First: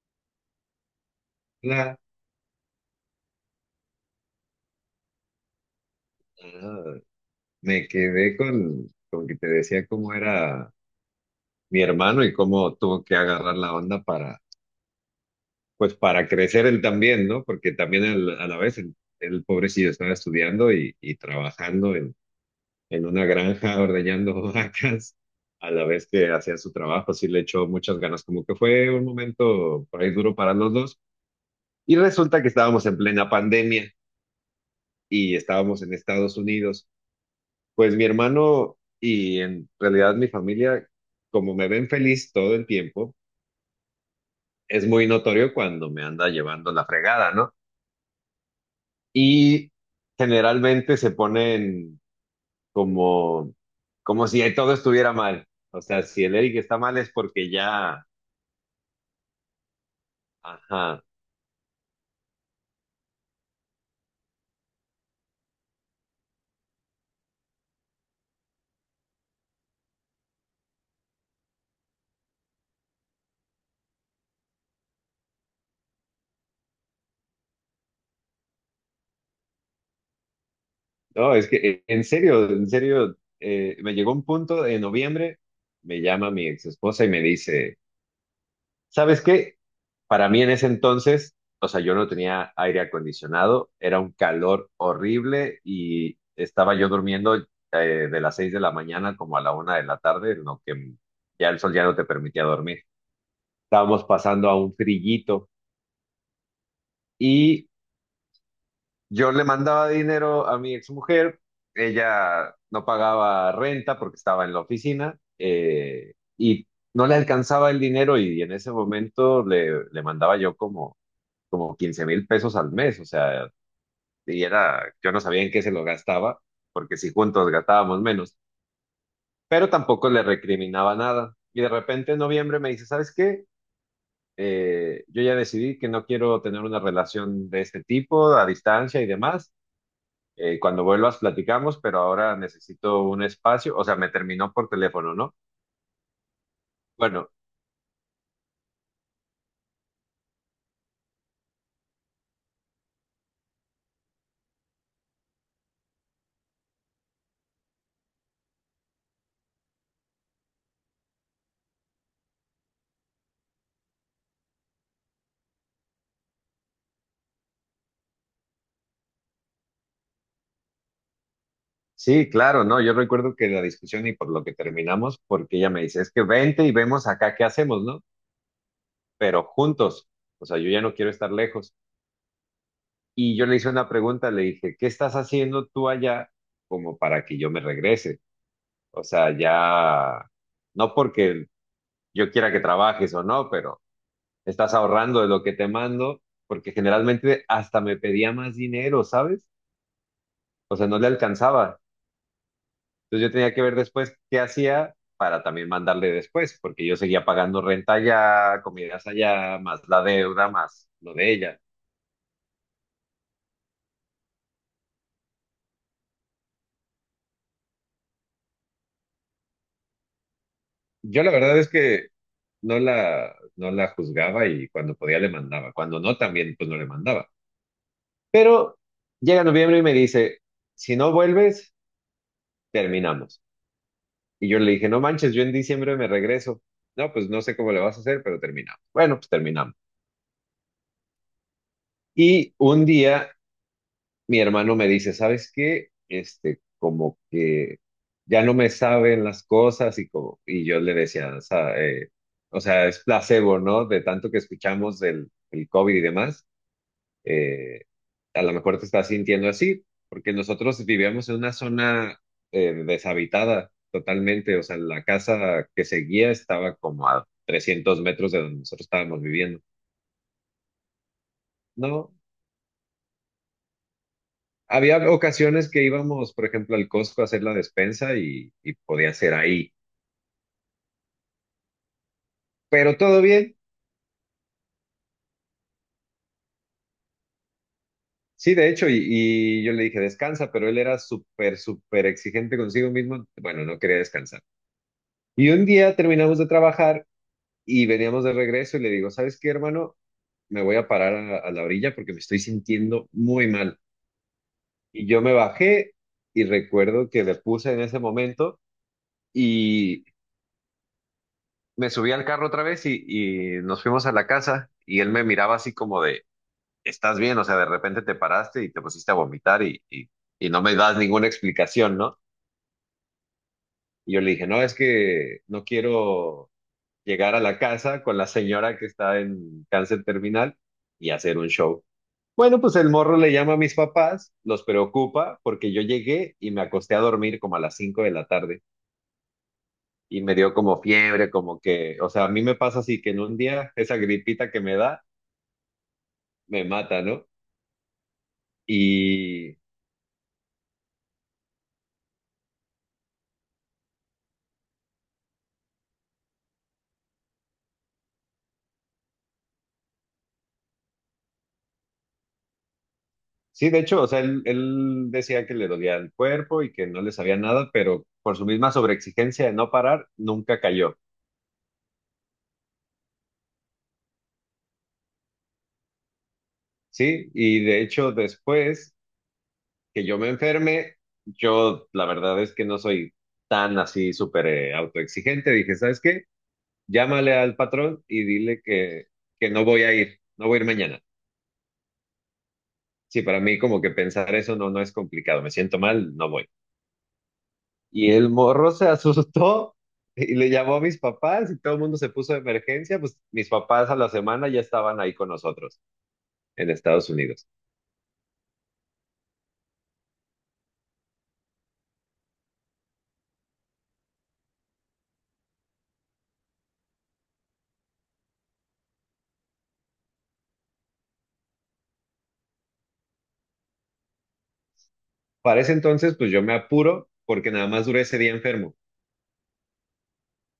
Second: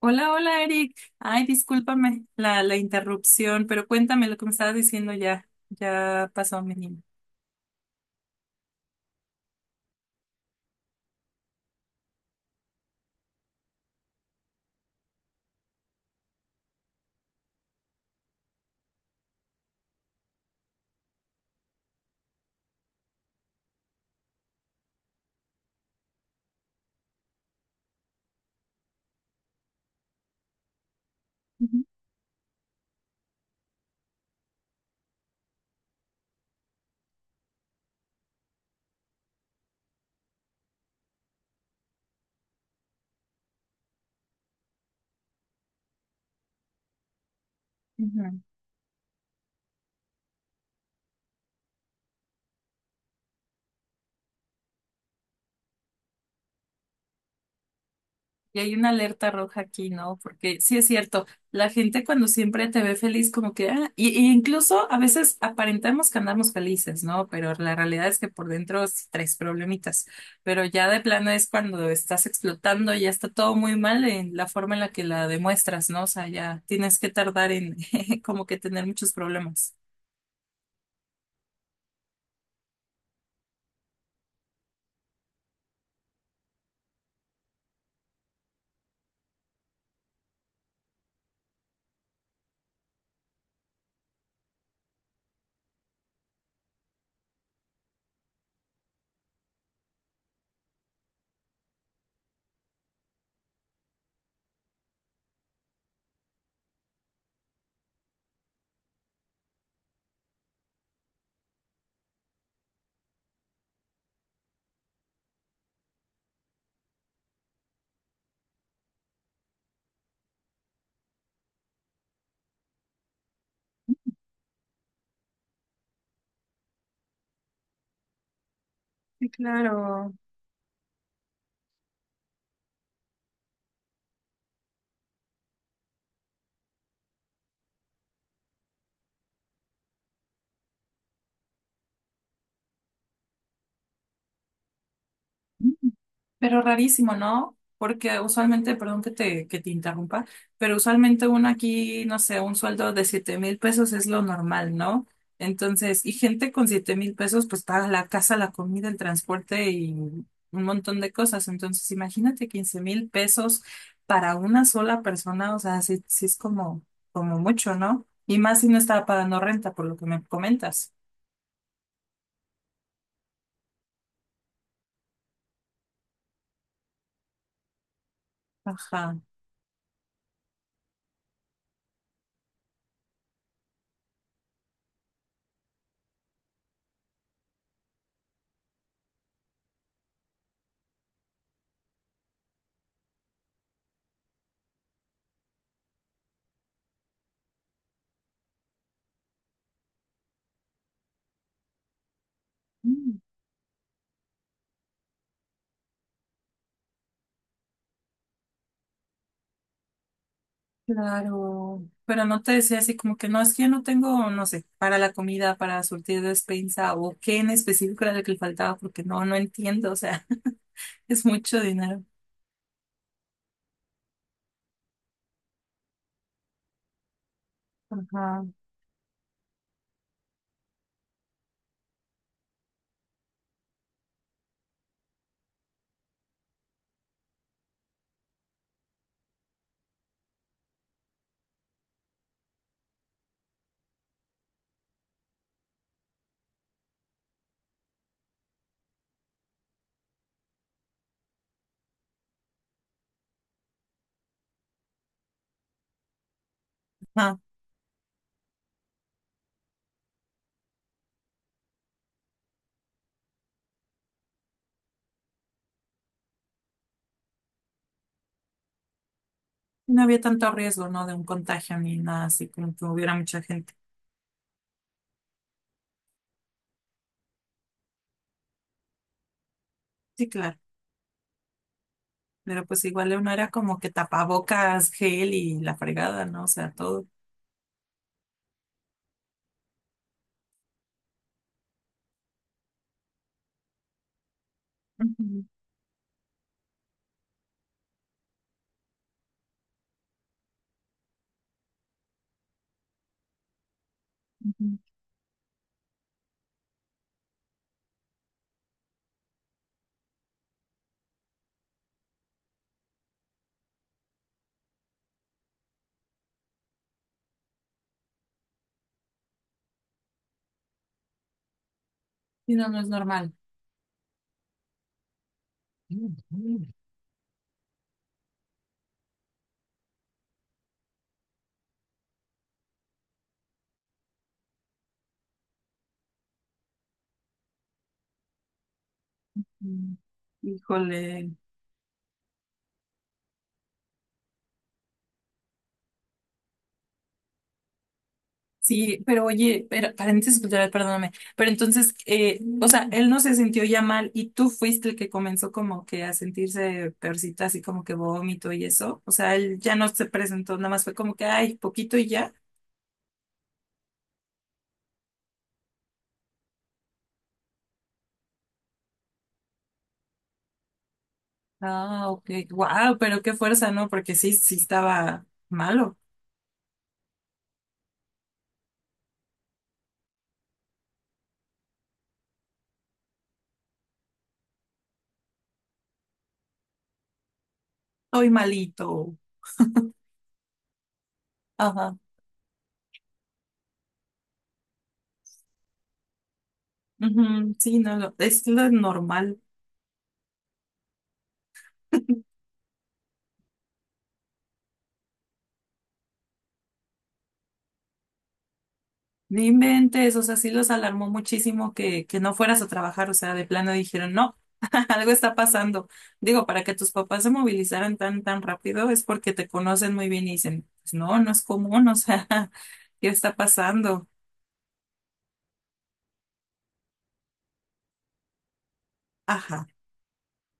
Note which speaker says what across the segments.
Speaker 1: Hola, hola Eric. Ay,
Speaker 2: La,
Speaker 1: discúlpame la interrupción, pero cuéntame lo que me estabas diciendo ya. Ya pasó, mi
Speaker 2: ah,
Speaker 1: niño.
Speaker 2: Me quedé con que te decía cómo era mi hermano y cómo tuvo que agarrar la onda pues para crecer él también, ¿no? Porque también él, a la vez pobrecillo estaba estudiando y trabajando en una granja ordeñando vacas, a la vez que hacía su trabajo, sí le echó muchas ganas, como que fue un momento por ahí duro para los dos.
Speaker 1: Ujú.
Speaker 2: Y resulta que estábamos en plena pandemia y estábamos en Estados Unidos. Pues mi hermano y en realidad mi familia, como me ven feliz todo el tiempo, es muy notorio cuando me anda llevando la fregada, ¿no?
Speaker 1: Ujú.
Speaker 2: Y generalmente se ponen como, como si todo estuviera mal. O sea, si el Eric está mal es porque ya,
Speaker 1: Y hay una alerta roja aquí, ¿no? Porque sí es
Speaker 2: ajá.
Speaker 1: cierto, la gente cuando siempre te ve feliz, como que, ah, y incluso a veces aparentamos que andamos felices, ¿no? Pero la realidad es que por dentro sí traes problemitas. Pero ya de plano es cuando estás explotando, ya está todo muy mal en la forma en la que la demuestras, ¿no? O sea, ya tienes que tardar en como que tener muchos problemas.
Speaker 2: No, es que en serio, me llegó un punto en noviembre, me llama mi ex esposa y me dice, ¿sabes qué? Para mí en ese entonces, o sea, yo no tenía aire acondicionado, era un calor horrible y estaba yo durmiendo eh, de las 6 de la mañana como a la 1 de la tarde, en lo que ya el sol ya no te permitía dormir. Estábamos pasando a un frillito y yo le mandaba dinero a mi exmujer, ella no pagaba renta porque estaba en la oficina, y no le alcanzaba el dinero y en ese momento le mandaba yo como 15,000 pesos al mes, o sea, y era, yo no sabía en qué se lo gastaba, porque si juntos gastábamos menos,
Speaker 1: Sí,
Speaker 2: pero tampoco
Speaker 1: claro.
Speaker 2: le recriminaba nada. Y de repente en noviembre me dice, ¿sabes qué? Yo ya decidí que no quiero tener una relación de este tipo, a distancia y demás. Cuando vuelvas platicamos, pero ahora necesito un espacio, o sea, me terminó por teléfono, ¿no?
Speaker 1: Pero rarísimo,
Speaker 2: Bueno,
Speaker 1: ¿no? Porque usualmente, perdón que te interrumpa, pero usualmente uno aquí, no sé, un sueldo de 7000 pesos es lo normal, ¿no? Entonces, y gente con 7000 pesos, pues paga la casa, la comida, el transporte y un montón de cosas. Entonces, imagínate 15000 pesos para una sola persona, o sea, sí, sí es como, como mucho, ¿no? Y más si no estaba pagando renta, por lo que me comentas.
Speaker 2: sí, claro, ¿no? Yo recuerdo que la discusión y por lo que terminamos, porque ella me dice, es que vente y vemos acá qué hacemos, ¿no?
Speaker 1: Ajá.
Speaker 2: Pero juntos. O sea, yo ya no quiero estar lejos. Y yo le hice una pregunta, le dije, ¿qué estás haciendo tú allá como para que yo me regrese? O sea, ya, no porque yo quiera que trabajes o no, pero estás ahorrando de lo que te mando, porque generalmente hasta me pedía más dinero, ¿sabes? O sea, no le alcanzaba. Entonces yo tenía que ver después qué hacía para también mandarle después, porque yo seguía pagando renta allá, comidas allá, más la deuda, más lo de ella.
Speaker 1: Claro, pero no te decía así como que no, es que yo no tengo, no sé, para la comida, para surtir despensa o qué en específico era lo que le faltaba, porque no, no entiendo, o sea,
Speaker 2: Yo
Speaker 1: es
Speaker 2: la verdad
Speaker 1: mucho
Speaker 2: es
Speaker 1: dinero.
Speaker 2: que no la juzgaba y cuando podía le mandaba. Cuando no, también pues no le mandaba.
Speaker 1: Ajá,
Speaker 2: Pero llega noviembre y me dice, si no vuelves, terminamos. Y yo le dije, no manches, yo en diciembre me regreso. No, pues no sé cómo le vas a hacer, pero terminamos. Bueno, pues terminamos. Y un día mi hermano me dice, ¿sabes qué? Este, como que ya no me saben las cosas y yo le decía, o sea, es placebo, ¿no? De tanto que escuchamos del el COVID y demás.
Speaker 1: ajá.
Speaker 2: eh, a lo mejor te estás sintiendo así, porque nosotros vivíamos en una zona deshabitada totalmente, o sea, la casa que seguía estaba como a 300 metros de donde nosotros estábamos viviendo.
Speaker 1: No había tanto riesgo, ¿no? De un contagio ni
Speaker 2: No,
Speaker 1: nada así, como que hubiera mucha gente.
Speaker 2: había ocasiones que íbamos, por ejemplo, al Costco a hacer la despensa y podía ser ahí,
Speaker 1: Sí, claro, pero pues
Speaker 2: pero
Speaker 1: igual
Speaker 2: todo
Speaker 1: uno era
Speaker 2: bien.
Speaker 1: como que tapabocas, gel y la fregada, ¿no? O sea, todo.
Speaker 2: Sí, de hecho, y yo le dije, descansa, pero él era súper, súper exigente consigo mismo. Bueno, no quería descansar.
Speaker 1: Ujú,
Speaker 2: Y un día terminamos de trabajar. Y veníamos de regreso y le digo, ¿sabes qué, hermano? Me voy a parar a la orilla porque me estoy sintiendo muy mal.
Speaker 1: ujú.
Speaker 2: Y yo me bajé y recuerdo que le puse en ese momento y me subí al carro otra vez y nos fuimos a la casa y él me miraba así como de, ¿estás bien? O sea, de repente te paraste y te pusiste a vomitar y no me das ninguna explicación, ¿no?
Speaker 1: Y no, no es normal.
Speaker 2: Y yo le dije, no, es que no quiero llegar a la casa con la señora que está en cáncer terminal y hacer un show. Bueno, pues el morro le llama a mis papás, los preocupa porque yo llegué y me acosté a dormir como a las 5 de la tarde
Speaker 1: Mm.
Speaker 2: y me dio como
Speaker 1: Híjole.
Speaker 2: fiebre, como que, o sea, a mí me pasa así que en un día esa gripita que me da me mata, ¿no?
Speaker 1: Sí, pero
Speaker 2: Y
Speaker 1: oye, pero, paréntesis cultural, perdóname, pero entonces, o sea, él no se sintió ya mal y tú fuiste el que comenzó como que a sentirse peorcita, así como que vómito y eso, o sea, él ya no se presentó, nada más fue como que, ay, poquito y ya.
Speaker 2: sí, de hecho, o sea, él decía que le dolía el cuerpo y que no le sabía nada, pero por su misma sobreexigencia de no parar, nunca cayó,
Speaker 1: Ah, ok, wow, pero qué fuerza, ¿no? Porque sí, sí estaba malo,
Speaker 2: ¿sí? Y de hecho, después que yo me enferme, yo la verdad es que no soy tan así súper autoexigente. Dije, ¿sabes qué? Llámale al patrón y
Speaker 1: estoy
Speaker 2: dile que,
Speaker 1: malito.
Speaker 2: que no voy a ir, no voy a ir mañana.
Speaker 1: Ajá,
Speaker 2: Sí, para mí como que pensar eso no es complicado, me siento mal, no voy.
Speaker 1: ujú, sí, no,
Speaker 2: Y
Speaker 1: lo-
Speaker 2: el
Speaker 1: es lo
Speaker 2: morro se
Speaker 1: normal.
Speaker 2: asustó y le llamó a mis papás y todo el mundo se puso de emergencia, pues mis papás a la semana ya estaban ahí con nosotros en Estados Unidos.
Speaker 1: No inventes, o sea, sí los alarmó muchísimo que no fueras a trabajar, o sea, de plano dijeron, no, algo está pasando. Digo, para que tus papás se movilizaran tan, tan rápido es porque te conocen muy bien y dicen, pues no, no es común, o sea, ¿qué está pasando?
Speaker 2: Para ese entonces, pues yo me apuro porque nada más duré ese día enfermo.
Speaker 1: Ajá,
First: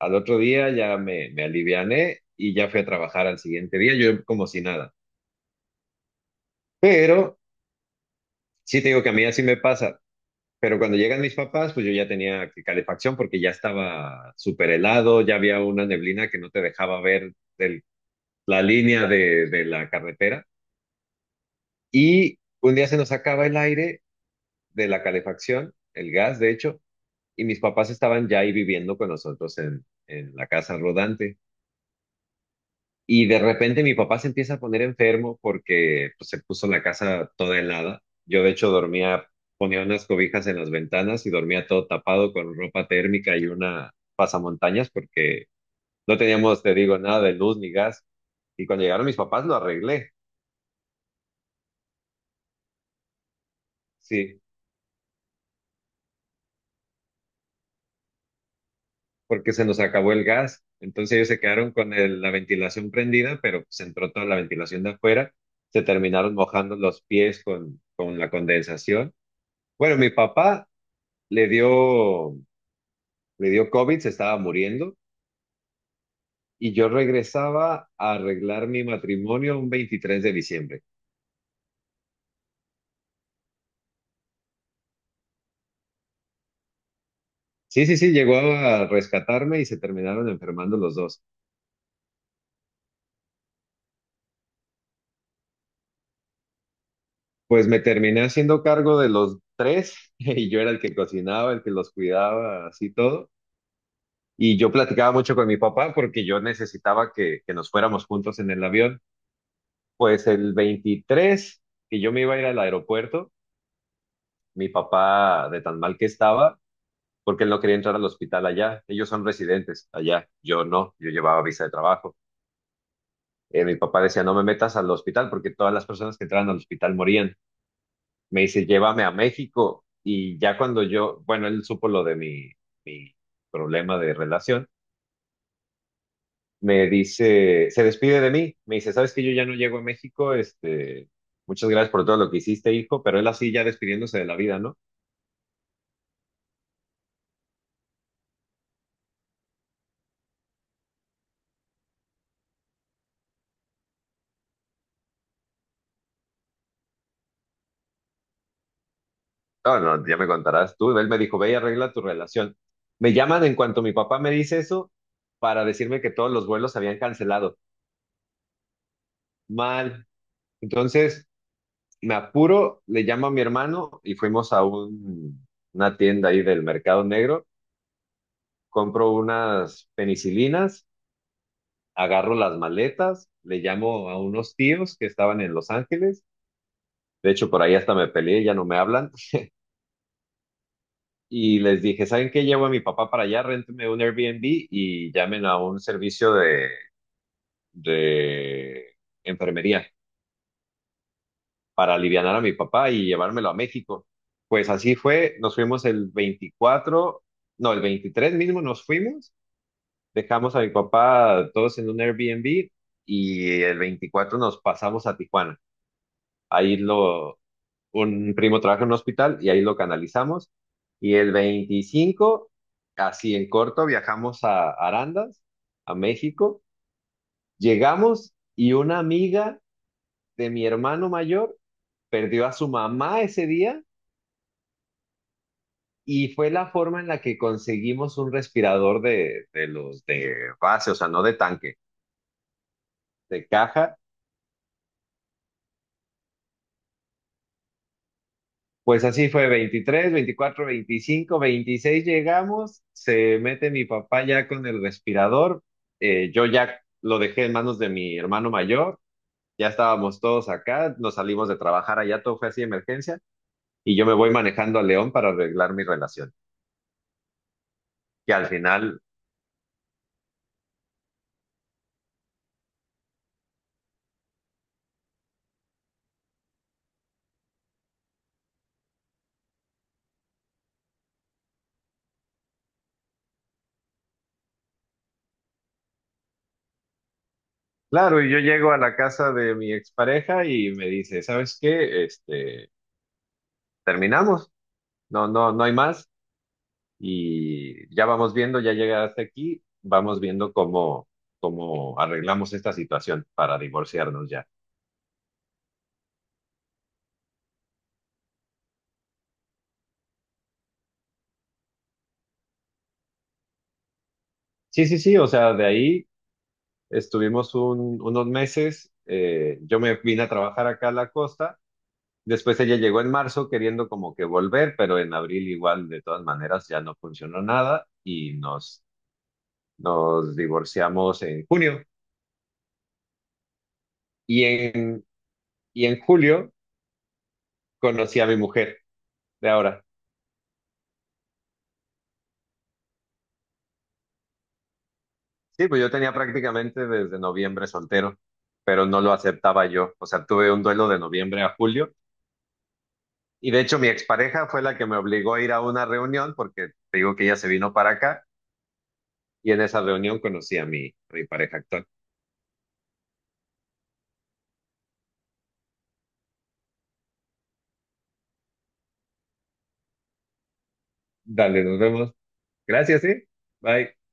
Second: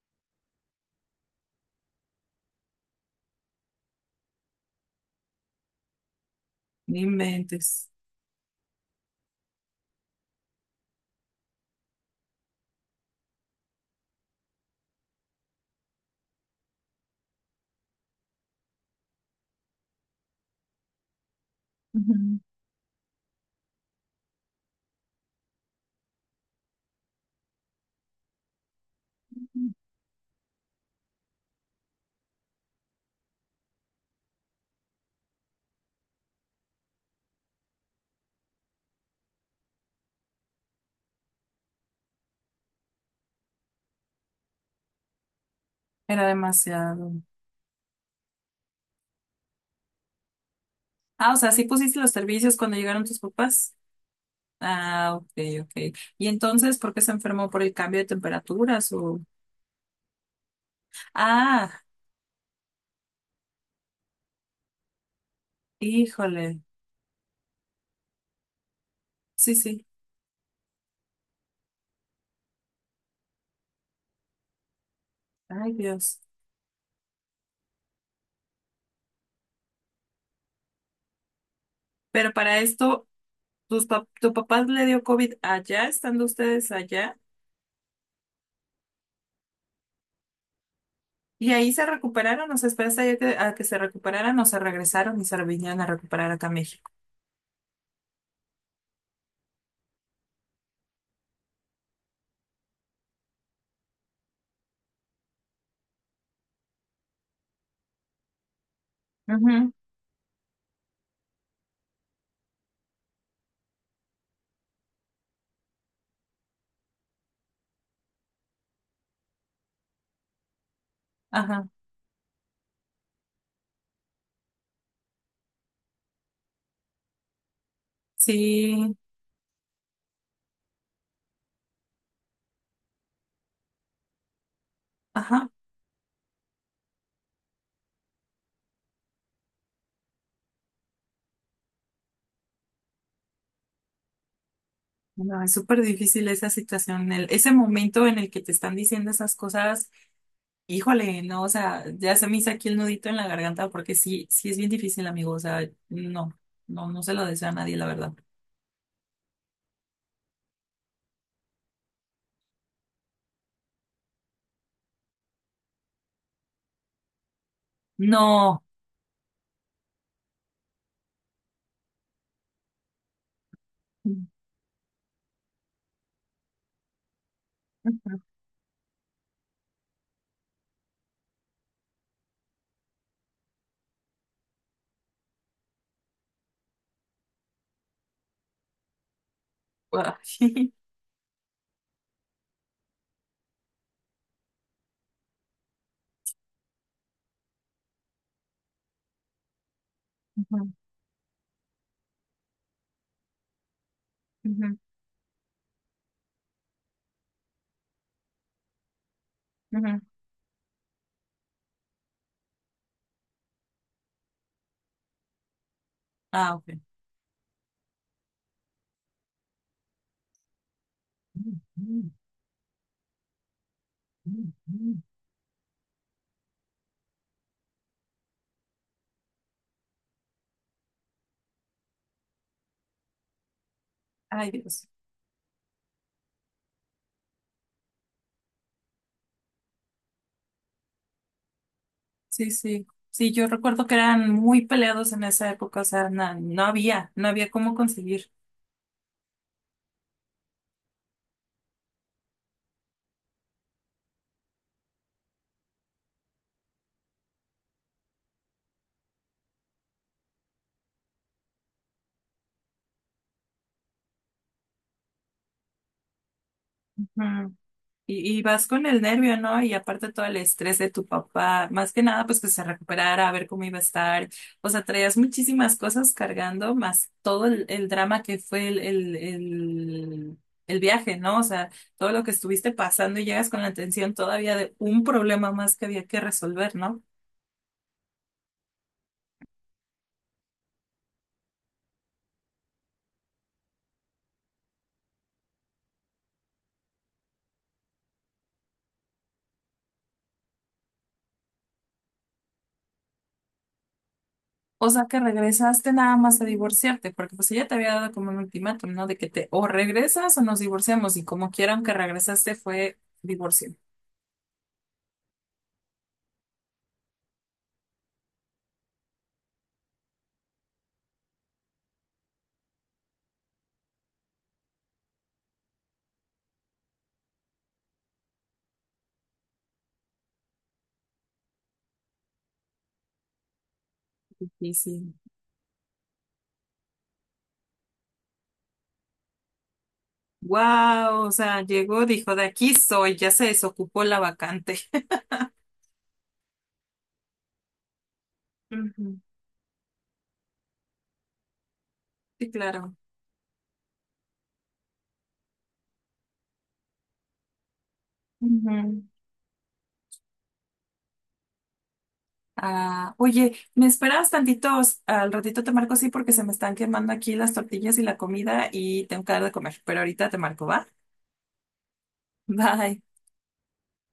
Speaker 2: Al otro día ya me aliviané y ya fui a trabajar al siguiente día, yo como si nada.
Speaker 1: no
Speaker 2: Pero
Speaker 1: inventes,
Speaker 2: sí te digo que a mí así me pasa. Pero cuando llegan mis papás, pues yo ya tenía calefacción porque ya estaba súper helado, ya había una neblina que no te dejaba ver el- la línea de la carretera. Y un día se nos acaba el aire de la calefacción, el gas, de hecho, y mis papás estaban ya ahí viviendo con nosotros en la casa rodante. Y de repente mi papá se empieza a poner enfermo porque pues, se puso la casa toda helada. Yo de hecho dormía, ponía unas cobijas en las ventanas y dormía todo tapado con ropa térmica y una pasamontañas porque no
Speaker 1: era
Speaker 2: teníamos, te digo,
Speaker 1: demasiado.
Speaker 2: nada de luz ni gas. Y cuando llegaron mis papás lo arreglé,
Speaker 1: Ah, o sea, sí pusiste los servicios cuando llegaron tus papás.
Speaker 2: sí,
Speaker 1: Ah, ok, ok. ¿Y entonces por qué se enfermó por el cambio de temperaturas o...
Speaker 2: porque se nos acabó el gas. Entonces ellos se quedaron
Speaker 1: Ah,
Speaker 2: con la ventilación prendida, pero pues entró toda la ventilación de afuera. Se terminaron
Speaker 1: híjole,
Speaker 2: mojando los pies con la condensación.
Speaker 1: sí, sí,
Speaker 2: Bueno, mi papá le dio Le dio COVID, se estaba muriendo
Speaker 1: ay Dios.
Speaker 2: y yo regresaba a arreglar mi matrimonio un 23 de diciembre.
Speaker 1: Pero para esto, tus pap- tu papá le dio COVID allá, estando ustedes allá,
Speaker 2: Sí, sí, sí, llegó a rescatarme y se terminaron enfermando los dos.
Speaker 1: y ahí se recuperaron, o sea, esperaste ahí a que se recuperaran, o se regresaron y se vinieron a recuperar acá a México.
Speaker 2: Pues me terminé haciendo cargo de los tres y yo era el que cocinaba, el que los cuidaba, así todo. Y yo platicaba mucho con mi papá porque yo necesitaba que nos fuéramos juntos en el avión.
Speaker 1: Ujú,
Speaker 2: Pues el 23 que yo me iba a ir al aeropuerto, mi papá, de tan mal que estaba, porque él no quería entrar al hospital allá. Ellos son residentes allá, yo no, yo llevaba visa
Speaker 1: ajá,
Speaker 2: de trabajo. Mi papá decía, no me metas al hospital porque todas las personas que entraban al hospital morían. Me dice,
Speaker 1: sí,
Speaker 2: llévame a México. Y ya cuando yo, bueno, él supo lo de mi problema de relación,
Speaker 1: ajá.
Speaker 2: me dice, se despide de mí, me dice, sabes que yo ya no llego a México, este, muchas gracias por todo lo que hiciste, hijo, pero él así ya despidiéndose de la vida, ¿no?
Speaker 1: No, es súper difícil esa situación, el- ese momento en el que te están diciendo esas cosas, híjole, no, o sea, ya se me hizo aquí el nudito en la garganta porque sí, sí es bien difícil, amigo, o sea, no, no, no se lo deseo a nadie, la verdad.
Speaker 2: No, no, ya me contarás tú. Él me dijo, ve y arregla tu relación. Me llaman en cuanto mi papá me dice eso para decirme que todos los vuelos se habían cancelado.
Speaker 1: No.
Speaker 2: Mal. Entonces, me apuro, le llamo a mi hermano y
Speaker 1: Ujú.
Speaker 2: fuimos a una tienda ahí del mercado negro. Compro unas penicilinas, agarro las maletas, le llamo a unos tíos que estaban en Los Ángeles. De hecho, por ahí hasta me peleé, ya no me hablan.
Speaker 1: Ay.
Speaker 2: Y les dije, ¿saben qué? Llevo a mi papá para allá, réntenme un Airbnb y llamen a un servicio de enfermería
Speaker 1: Ujú.
Speaker 2: para aliviar a mi papá y llevármelo a México. Pues
Speaker 1: Ujú.
Speaker 2: así fue, nos fuimos el 24, no, el 23 mismo nos fuimos,
Speaker 1: Ujú.
Speaker 2: dejamos a mi papá todos en un Airbnb y el 24 nos pasamos a Tijuana.
Speaker 1: Ah,
Speaker 2: Ahí
Speaker 1: ok.
Speaker 2: lo, un primo trabaja en un hospital y ahí lo canalizamos. Y el 25 así en corto, viajamos a Arandas, a México. Llegamos y una amiga de mi hermano mayor perdió a su mamá ese día
Speaker 1: Ay, Dios.
Speaker 2: y fue la forma en la que conseguimos un respirador de los de base, o sea, no de tanque,
Speaker 1: Sí, sí. Sí, yo
Speaker 2: de
Speaker 1: recuerdo que
Speaker 2: caja.
Speaker 1: eran muy peleados en esa época, o sea, na- no, había, no había cómo conseguir.
Speaker 2: Pues así fue, 23, 24, 25, 26 llegamos, se mete mi papá ya con el respirador, yo ya lo dejé en manos de mi hermano mayor, ya estábamos todos acá, nos salimos de trabajar allá, todo fue así de emergencia, y yo me voy manejando a León para arreglar mi relación.
Speaker 1: Ujú.
Speaker 2: Y
Speaker 1: Y
Speaker 2: al
Speaker 1: vas con
Speaker 2: final,
Speaker 1: el nervio, ¿no? Y aparte todo el estrés de tu papá, más que nada, pues que se recuperara, a ver cómo iba a estar. O sea, traías muchísimas cosas cargando, más todo el drama que fue el viaje, ¿no? O sea, todo lo que estuviste pasando y llegas con la atención todavía de un problema más que había que resolver, ¿no?
Speaker 2: claro, y yo llego a la casa de mi expareja y me dice, ¿sabes qué? Este, terminamos, no, no, no hay más. Y ya vamos viendo, ya llegaste aquí, vamos viendo cómo arreglamos esta situación para divorciarnos ya.
Speaker 1: O sea que regresaste nada más a divorciarte, porque pues ella te había dado como un ultimátum, ¿no? De que te o regresas o nos divorciamos, y como quieran que regresaste fue divorcio.
Speaker 2: Sí, sí, sí, o sea, de ahí estuvimos unos meses, yo me vine a trabajar acá a la costa, después ella llegó en marzo queriendo como que volver, pero en abril igual de todas maneras ya no funcionó nada y nos divorciamos en junio y
Speaker 1: Y
Speaker 2: en,
Speaker 1: sí.
Speaker 2: y en julio conocí a mi mujer de ahora.
Speaker 1: Wow, o sea, llegó, dijo, de aquí soy, ya se desocupó la vacante.
Speaker 2: Sí, pues yo tenía prácticamente desde noviembre soltero, pero no lo
Speaker 1: Ujú,
Speaker 2: aceptaba yo. O sea, tuve un duelo de noviembre a julio
Speaker 1: sí, claro.
Speaker 2: y de hecho mi expareja fue la que me obligó a ir a una reunión porque te digo que ella se vino para acá
Speaker 1: Ujú.
Speaker 2: y en esa reunión conocí a mi pareja actual.
Speaker 1: Ah, oye, ¿me esperas tantitos? Al ratito te marco, sí, porque se me están quemando aquí las tortillas y la comida y tengo que dar de comer, pero ahorita te marco, ¿va?
Speaker 2: Dale, nos vemos.
Speaker 1: Bye.
Speaker 2: Gracias, sí. Bye.